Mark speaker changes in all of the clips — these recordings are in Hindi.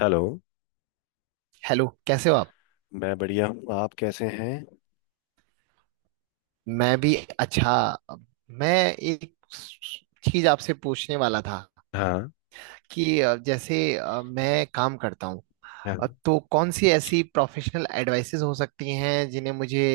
Speaker 1: हेलो।
Speaker 2: हेलो कैसे हो आप।
Speaker 1: मैं बढ़िया हूँ, आप कैसे हैं?
Speaker 2: मैं भी। अच्छा। मैं एक चीज आपसे पूछने वाला था
Speaker 1: हाँ।
Speaker 2: कि जैसे मैं काम करता हूँ।
Speaker 1: हाँ,
Speaker 2: तो कौन सी ऐसी प्रोफेशनल एडवाइसेस हो सकती हैं जिन्हें मुझे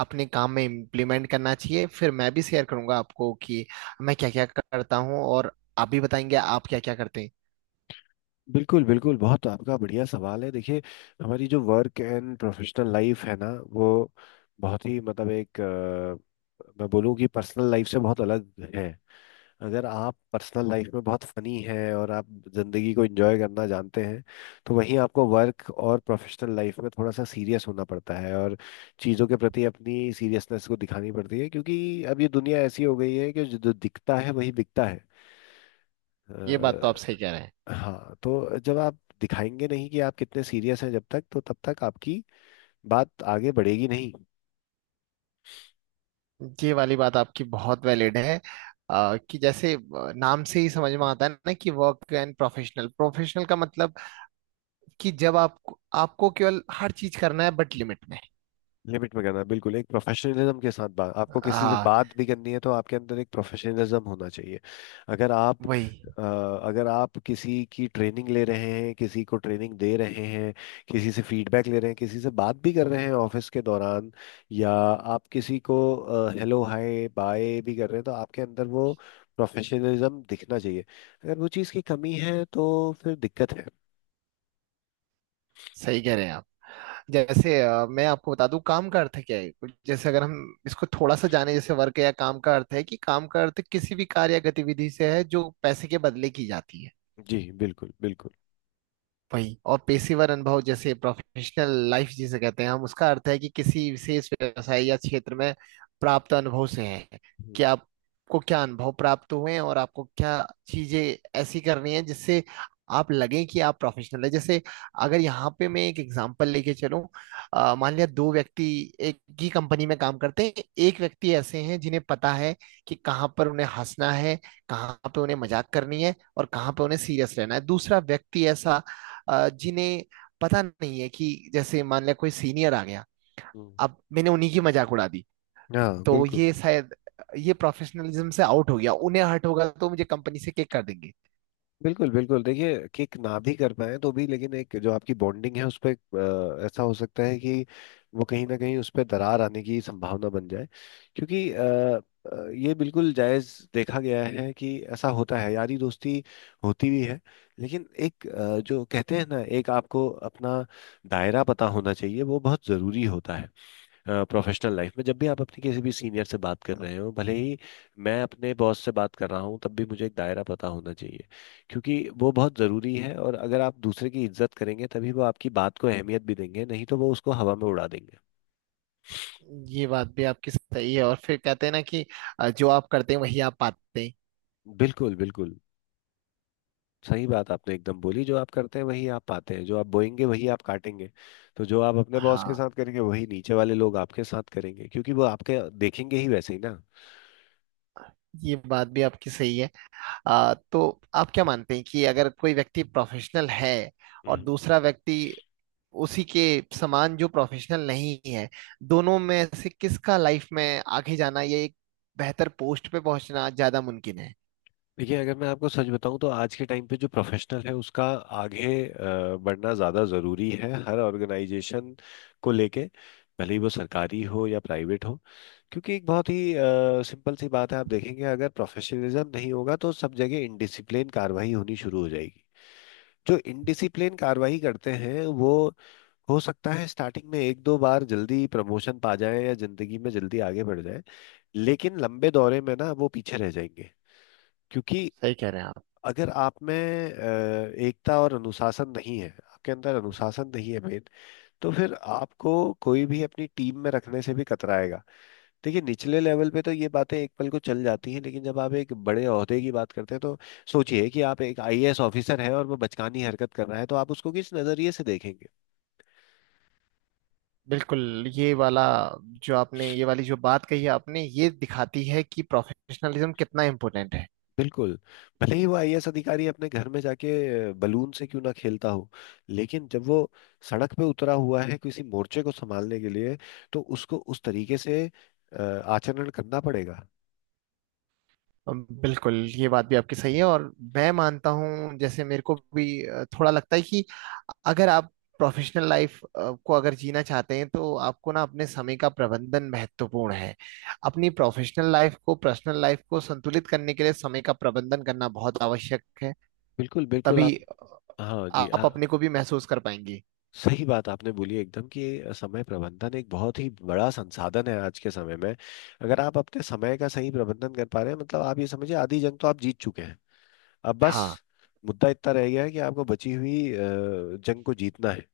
Speaker 2: अपने काम में इम्प्लीमेंट करना चाहिए। फिर मैं भी शेयर करूंगा आपको कि मैं क्या क्या करता हूँ और आप भी बताएंगे आप क्या क्या करते हैं।
Speaker 1: बिल्कुल बिल्कुल, बहुत आपका बढ़िया सवाल है। देखिए, हमारी जो वर्क एंड प्रोफेशनल लाइफ है ना, वो बहुत ही मतलब एक मैं बोलूँ कि पर्सनल लाइफ से बहुत अलग है। अगर आप पर्सनल लाइफ में बहुत फनी हैं और आप ज़िंदगी को एंजॉय करना जानते हैं, तो वहीं आपको वर्क और प्रोफेशनल लाइफ में थोड़ा सा सीरियस होना पड़ता है, और चीज़ों के प्रति अपनी सीरियसनेस को दिखानी पड़ती है, क्योंकि अब ये दुनिया ऐसी हो गई है कि जो जो दिखता है वही बिकता है।
Speaker 2: ये बात तो आप सही
Speaker 1: अ,
Speaker 2: कह रहे हैं।
Speaker 1: हाँ, तो जब आप दिखाएंगे नहीं कि आप कितने सीरियस हैं जब तक, तो तब तक आपकी बात आगे बढ़ेगी नहीं।
Speaker 2: ये वाली बात आपकी बहुत वैलिड है। कि जैसे नाम से ही समझ में आता है ना कि वर्क एंड प्रोफेशनल प्रोफेशनल का मतलब कि जब आप आपको केवल हर चीज करना है बट लिमिट में।
Speaker 1: लिमिट में करना, बिल्कुल, एक प्रोफेशनलिज्म के साथ बात, आपको किसी से
Speaker 2: हाँ।
Speaker 1: बात भी करनी है तो आपके अंदर एक प्रोफेशनलिज्म होना चाहिए। अगर आप
Speaker 2: वही।
Speaker 1: अगर आप किसी की ट्रेनिंग ले रहे हैं, किसी को ट्रेनिंग दे रहे हैं, किसी से फीडबैक ले रहे हैं, किसी से बात भी कर रहे हैं ऑफिस के दौरान, या आप किसी को हेलो हाय बाय भी कर रहे हैं, तो आपके अंदर वो प्रोफेशनलिज्म दिखना चाहिए। अगर वो चीज़ की कमी है तो फिर दिक्कत है।
Speaker 2: सही कह रहे हैं आप। जैसे मैं आपको बता दूं काम का अर्थ क्या है। जैसे अगर हम इसको थोड़ा सा जाने। जैसे वर्क या काम का अर्थ है कि काम का अर्थ किसी भी कार्य या गतिविधि से है जो पैसे के बदले की जाती है।
Speaker 1: जी, बिल्कुल बिल्कुल।
Speaker 2: वही और पेशेवर अनुभव जैसे प्रोफेशनल लाइफ जिसे कहते हैं हम उसका अर्थ है कि किसी विशेष व्यवसाय या क्षेत्र में प्राप्त अनुभव से है।
Speaker 1: हम्म।
Speaker 2: कि आपको क्या अनुभव प्राप्त हुए हैं और आपको क्या चीजें ऐसी करनी है जिससे आप लगे कि आप प्रोफेशनल है। जैसे अगर यहाँ पे मैं एक एग्जांपल लेके चलूं। मान लिया दो व्यक्ति एक ही कंपनी में काम करते हैं। एक व्यक्ति ऐसे हैं जिन्हें पता है कि कहाँ पर उन्हें हंसना है कहाँ पे उन्हें मजाक करनी है और कहाँ पे उन्हें सीरियस रहना है। दूसरा व्यक्ति ऐसा जिन्हें पता नहीं है कि जैसे मान लिया कोई सीनियर आ गया।
Speaker 1: हम्म।
Speaker 2: अब मैंने उन्हीं की मजाक उड़ा दी।
Speaker 1: हाँ,
Speaker 2: तो
Speaker 1: बिल्कुल।
Speaker 2: ये शायद ये प्रोफेशनलिज्म से आउट हो गया। उन्हें हर्ट होगा तो मुझे कंपनी से किक कर देंगे।
Speaker 1: बिल्कुल बिल्कुल, देखिए, किक ना भी कर पाए तो भी, लेकिन एक जो आपकी बॉन्डिंग है उस पर ऐसा हो सकता है कि वो कहीं ना कहीं उस पर दरार आने की संभावना बन जाए। क्योंकि ये बिल्कुल जायज देखा गया है कि ऐसा होता है। यारी दोस्ती होती भी है, लेकिन एक जो कहते हैं ना, एक आपको अपना दायरा पता होना चाहिए, वो बहुत ज़रूरी होता है। प्रोफेशनल लाइफ में जब भी आप अपने किसी भी सीनियर से बात कर रहे हो, भले ही मैं अपने बॉस से बात कर रहा हूँ तब भी मुझे एक दायरा पता होना चाहिए, क्योंकि वो बहुत ज़रूरी है। और अगर आप दूसरे की इज्जत करेंगे तभी वो आपकी बात को अहमियत भी देंगे, नहीं तो वो उसको हवा में उड़ा देंगे।
Speaker 2: ये बात भी आपकी सही है और फिर कहते हैं ना कि जो आप करते हैं वही आप पाते हैं।
Speaker 1: बिल्कुल बिल्कुल। सही बात आपने एकदम बोली, जो आप करते हैं वही आप पाते हैं, जो आप बोएंगे वही आप काटेंगे। तो जो आप अपने बॉस के
Speaker 2: हाँ।
Speaker 1: साथ करेंगे वही नीचे वाले लोग आपके साथ करेंगे, क्योंकि वो आपके देखेंगे ही वैसे ही।
Speaker 2: ये बात भी आपकी सही है। तो आप क्या मानते हैं कि अगर कोई व्यक्ति प्रोफेशनल है और
Speaker 1: ना।
Speaker 2: दूसरा व्यक्ति उसी के समान जो प्रोफेशनल नहीं है दोनों में से किसका लाइफ में आगे जाना या एक बेहतर पोस्ट पे पहुंचना ज्यादा मुमकिन है।
Speaker 1: देखिए, अगर मैं आपको सच बताऊं तो आज के टाइम पे जो प्रोफेशनल है उसका आगे बढ़ना ज़्यादा ज़रूरी है, हर ऑर्गेनाइजेशन को लेके, भले ही वो सरकारी हो या प्राइवेट हो। क्योंकि एक बहुत ही सिंपल सी बात है, आप देखेंगे अगर प्रोफेशनलिज्म नहीं होगा तो सब जगह इनडिसिप्लिन कार्रवाई होनी शुरू हो जाएगी। जो इनडिसिप्लिन कार्रवाई करते हैं वो हो सकता है स्टार्टिंग में एक दो बार जल्दी प्रमोशन पा जाए या जिंदगी में जल्दी आगे बढ़ जाए, लेकिन लंबे दौरे में ना वो पीछे रह जाएंगे। क्योंकि
Speaker 2: सही कह रहे हैं आप।
Speaker 1: अगर आप में एकता और अनुशासन नहीं है, आपके अंदर अनुशासन नहीं है मेन, तो फिर आपको कोई भी अपनी टीम में रखने से भी कतराएगा। देखिए निचले लेवल पे तो ये बातें एक पल को चल जाती हैं, लेकिन जब आप एक बड़े ओहदे की बात करते हैं तो सोचिए कि आप एक आईएएस ऑफिसर हैं और वो बचकानी हरकत कर रहा है, तो आप उसको किस नजरिए से देखेंगे?
Speaker 2: बिल्कुल। ये वाली जो बात कही है आपने ये दिखाती है कि प्रोफेशनलिज्म कितना इम्पोर्टेंट है।
Speaker 1: बिल्कुल। भले ही वो आईएएस अधिकारी अपने घर में जाके बलून से क्यों ना खेलता हो, लेकिन जब वो सड़क पे उतरा हुआ है किसी मोर्चे को संभालने के लिए, तो उसको उस तरीके से आचरण करना पड़ेगा।
Speaker 2: बिल्कुल ये बात भी आपकी सही है और मैं मानता हूँ जैसे मेरे को भी थोड़ा लगता है कि अगर आप प्रोफेशनल लाइफ को अगर जीना चाहते हैं तो आपको ना अपने समय का प्रबंधन महत्वपूर्ण है। अपनी प्रोफेशनल लाइफ को पर्सनल लाइफ को संतुलित करने के लिए समय का प्रबंधन करना बहुत आवश्यक है।
Speaker 1: बिल्कुल बिल्कुल।
Speaker 2: तभी
Speaker 1: आप। हाँ जी, हाँ।
Speaker 2: आप अपने को भी महसूस कर पाएंगे।
Speaker 1: सही बात आपने बोली एकदम, कि समय प्रबंधन एक बहुत ही बड़ा संसाधन है आज के समय में। अगर आप अपने समय का सही प्रबंधन कर पा रहे हैं, मतलब आप ये समझिए आधी जंग तो आप जीत चुके हैं। अब बस,
Speaker 2: हाँ
Speaker 1: मुद्दा इतना रह गया है कि आपको बची हुई जंग को जीतना है।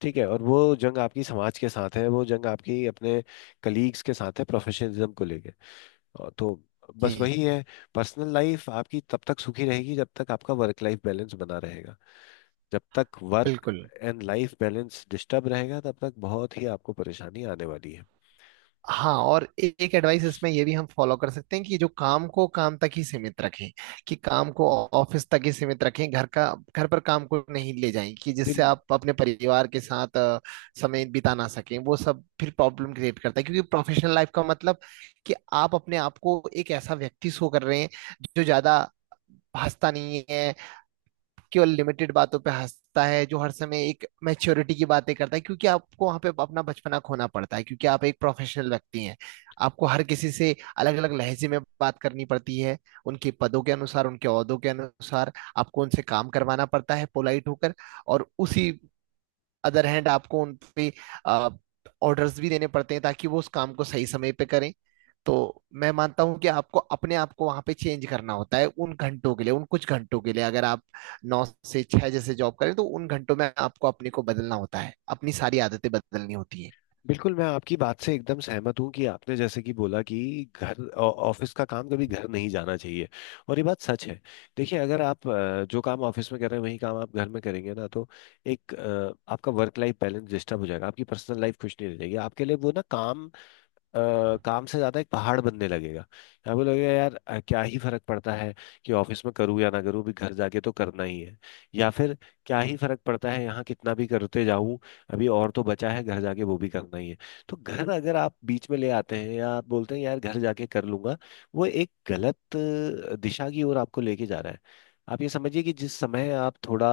Speaker 1: ठीक है। और वो जंग आपकी समाज के साथ है, वो जंग आपकी अपने कलीग्स के साथ है प्रोफेशनलिज्म को लेके। और तो बस
Speaker 2: जी
Speaker 1: वही है। पर्सनल लाइफ आपकी तब तक सुखी रहेगी जब तक आपका वर्क लाइफ बैलेंस बना रहेगा। जब तक वर्क
Speaker 2: बिल्कुल।
Speaker 1: एंड लाइफ बैलेंस डिस्टर्ब रहेगा तब तक बहुत ही आपको परेशानी आने वाली है।
Speaker 2: हाँ और एक एडवाइस इसमें ये भी हम फॉलो कर सकते हैं कि जो काम को काम तक ही सीमित रखें। कि काम को ऑफिस तक ही सीमित रखें। घर पर काम को नहीं ले जाएं कि
Speaker 1: बिल
Speaker 2: जिससे आप अपने परिवार के साथ समय बिता ना सकें। वो सब फिर प्रॉब्लम क्रिएट करता है क्योंकि प्रोफेशनल लाइफ का मतलब कि आप अपने आप को एक ऐसा व्यक्ति शो कर रहे हैं जो ज्यादा भाषता नहीं है। केवल लिमिटेड बातों पे हंसता है जो हर समय एक मैच्योरिटी की बातें करता है क्योंकि आपको वहां पे अपना बचपना खोना पड़ता है क्योंकि आप एक प्रोफेशनल व्यक्ति हैं। आपको हर किसी से अलग अलग लहजे में बात करनी पड़ती है उनके पदों के अनुसार उनके ओहदों के अनुसार। आपको उनसे काम करवाना पड़ता है पोलाइट होकर और उसी अदर हैंड आपको उन पे ऑर्डर्स भी देने पड़ते हैं ताकि वो उस काम को सही समय पे करें। तो मैं मानता हूं कि आपको अपने आप को वहां पे चेंज करना होता है उन घंटों के लिए उन कुछ घंटों के लिए अगर आप 9 से 6 जैसे जॉब करें तो उन घंटों में आपको अपने को बदलना होता है अपनी सारी आदतें बदलनी होती है।
Speaker 1: बिल्कुल मैं आपकी बात से एकदम सहमत हूँ कि आपने जैसे कि बोला कि घर ऑफिस का काम कभी घर नहीं जाना चाहिए, और ये बात सच है। देखिए, अगर आप जो काम ऑफिस में कर रहे हैं वही काम आप घर में करेंगे ना, तो एक आपका वर्क लाइफ बैलेंस डिस्टर्ब हो जाएगा, आपकी पर्सनल लाइफ खुश नहीं रहेगी, आपके लिए वो ना काम अ, काम से ज्यादा एक पहाड़ बनने लगेगा। आपको लगेगा यार, क्या ही फर्क पड़ता है कि ऑफिस में करूँ या ना करूँ, भी घर जाके तो करना ही है। या फिर क्या ही फर्क पड़ता है यहाँ कितना भी करते जाऊं, अभी और तो बचा है घर जाके वो भी करना ही है। तो घर अगर आप बीच में ले आते हैं या आप बोलते हैं यार घर जाके कर लूंगा, वो एक गलत दिशा की ओर आपको लेके जा रहा है। आप ये समझिए कि जिस समय आप थोड़ा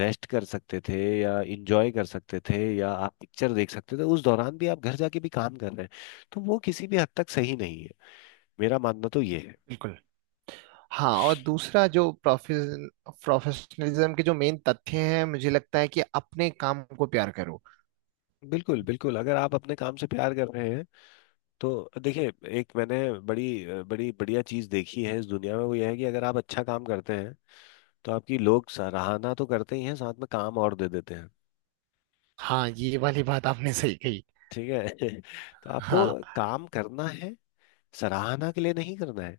Speaker 1: रेस्ट कर सकते थे या इंजॉय कर सकते थे या आप पिक्चर देख सकते थे, उस दौरान भी आप घर जाके भी काम कर रहे हैं, तो वो किसी भी हद तक सही नहीं है, मेरा मानना तो ये है।
Speaker 2: बिल्कुल। हाँ और दूसरा जो प्रोफेशनलिज्म के जो मेन तथ्य हैं मुझे लगता है कि अपने काम को प्यार करो।
Speaker 1: बिल्कुल बिल्कुल, अगर आप अपने काम से प्यार कर रहे हैं तो देखिए, एक मैंने बड़ी बड़ी बढ़िया चीज़ देखी है इस दुनिया में, वो यह है कि अगर आप अच्छा काम करते हैं तो आपकी लोग सराहना तो करते ही हैं, साथ में काम और दे देते हैं।
Speaker 2: हाँ ये वाली बात आपने सही कही।
Speaker 1: ठीक है। तो आपको
Speaker 2: हाँ
Speaker 1: काम करना है, सराहना के लिए नहीं करना है।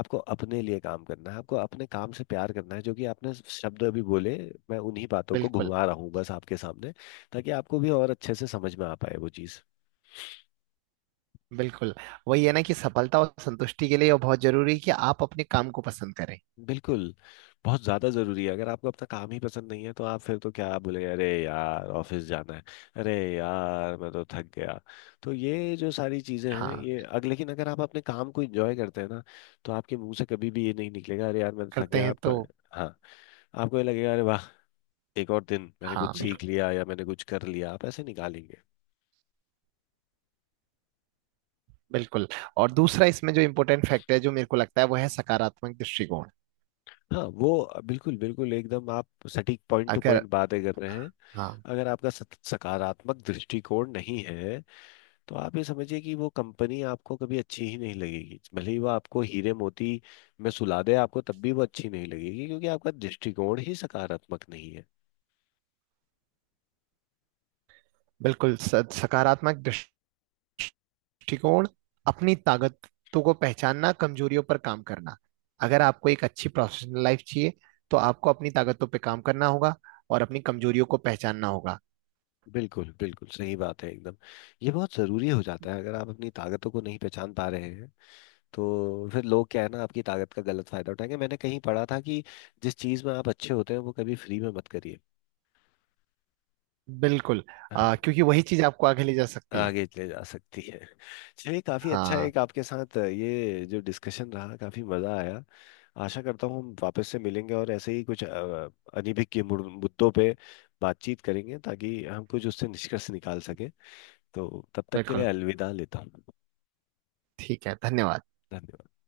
Speaker 1: आपको अपने लिए काम करना है, आपको अपने काम से प्यार करना है, जो कि आपने शब्द अभी बोले। मैं उन्हीं बातों को
Speaker 2: बिल्कुल
Speaker 1: घुमा रहा हूँ बस आपके सामने, ताकि आपको भी और अच्छे से समझ में आ पाए वो चीज़।
Speaker 2: बिल्कुल। वही है ना कि सफलता और संतुष्टि के लिए यह बहुत जरूरी है कि आप अपने काम को पसंद करें।
Speaker 1: बिल्कुल। बहुत ज़्यादा ज़रूरी है। अगर आपको अपना काम ही पसंद नहीं है तो आप फिर तो क्या बोले, अरे यार ऑफिस जाना है, अरे यार मैं तो थक गया। तो ये जो सारी चीज़ें हैं,
Speaker 2: हाँ
Speaker 1: ये अग लेकिन अगर आप अपने काम को इंजॉय करते हैं ना, तो आपके मुंह से कभी भी ये नहीं निकलेगा, अरे यार मैं तो थक
Speaker 2: करते
Speaker 1: गया
Speaker 2: हैं
Speaker 1: आपका।
Speaker 2: तो।
Speaker 1: हाँ। आपको ये लगेगा अरे वाह, एक और दिन मैंने
Speaker 2: हाँ
Speaker 1: कुछ
Speaker 2: बिल्कुल
Speaker 1: सीख लिया या मैंने कुछ कर लिया, आप ऐसे निकालेंगे।
Speaker 2: बिल्कुल। और दूसरा इसमें जो इम्पोर्टेंट फैक्टर है जो मेरे को लगता है वो है सकारात्मक दृष्टिकोण।
Speaker 1: हाँ, वो बिल्कुल बिल्कुल एकदम, आप सटीक पॉइंट टू
Speaker 2: अगर।
Speaker 1: पॉइंट बातें कर रहे हैं।
Speaker 2: हाँ
Speaker 1: अगर आपका सकारात्मक दृष्टिकोण नहीं है, तो आप ये समझिए कि वो कंपनी आपको कभी अच्छी ही नहीं लगेगी, भले ही वो आपको हीरे मोती में सुला दे आपको तब भी वो अच्छी नहीं लगेगी, क्योंकि आपका दृष्टिकोण ही सकारात्मक नहीं है।
Speaker 2: बिल्कुल सकारात्मक दृष्टिकोण अपनी ताकतों को पहचानना कमजोरियों पर काम करना। अगर आपको एक अच्छी प्रोफेशनल लाइफ चाहिए तो आपको अपनी ताकतों पर काम करना होगा और अपनी कमजोरियों को पहचानना होगा।
Speaker 1: बिल्कुल बिल्कुल सही बात है एकदम। ये बहुत ज़रूरी हो जाता है, अगर आप अपनी ताकतों को नहीं पहचान पा रहे हैं तो फिर लोग क्या है ना, आपकी ताकत का गलत फायदा उठाएंगे। मैंने कहीं पढ़ा था कि जिस चीज में आप अच्छे होते हैं वो कभी फ्री में मत करिए।
Speaker 2: बिल्कुल।
Speaker 1: हाँ।
Speaker 2: क्योंकि वही चीज आपको आगे ले जा सकती है।
Speaker 1: आगे ले जा सकती है। चलिए, काफी अच्छा
Speaker 2: हाँ
Speaker 1: एक आपके साथ ये जो डिस्कशन रहा, काफी मजा आया। आशा करता हूँ हम वापस से मिलेंगे और ऐसे ही कुछ अनभिज्ञ के मुद्दों पे बातचीत करेंगे, ताकि हम कुछ उससे निष्कर्ष निकाल सके। तो तब तक के लिए
Speaker 2: बिल्कुल।
Speaker 1: अलविदा लेता हूँ।
Speaker 2: ठीक है धन्यवाद।
Speaker 1: धन्यवाद।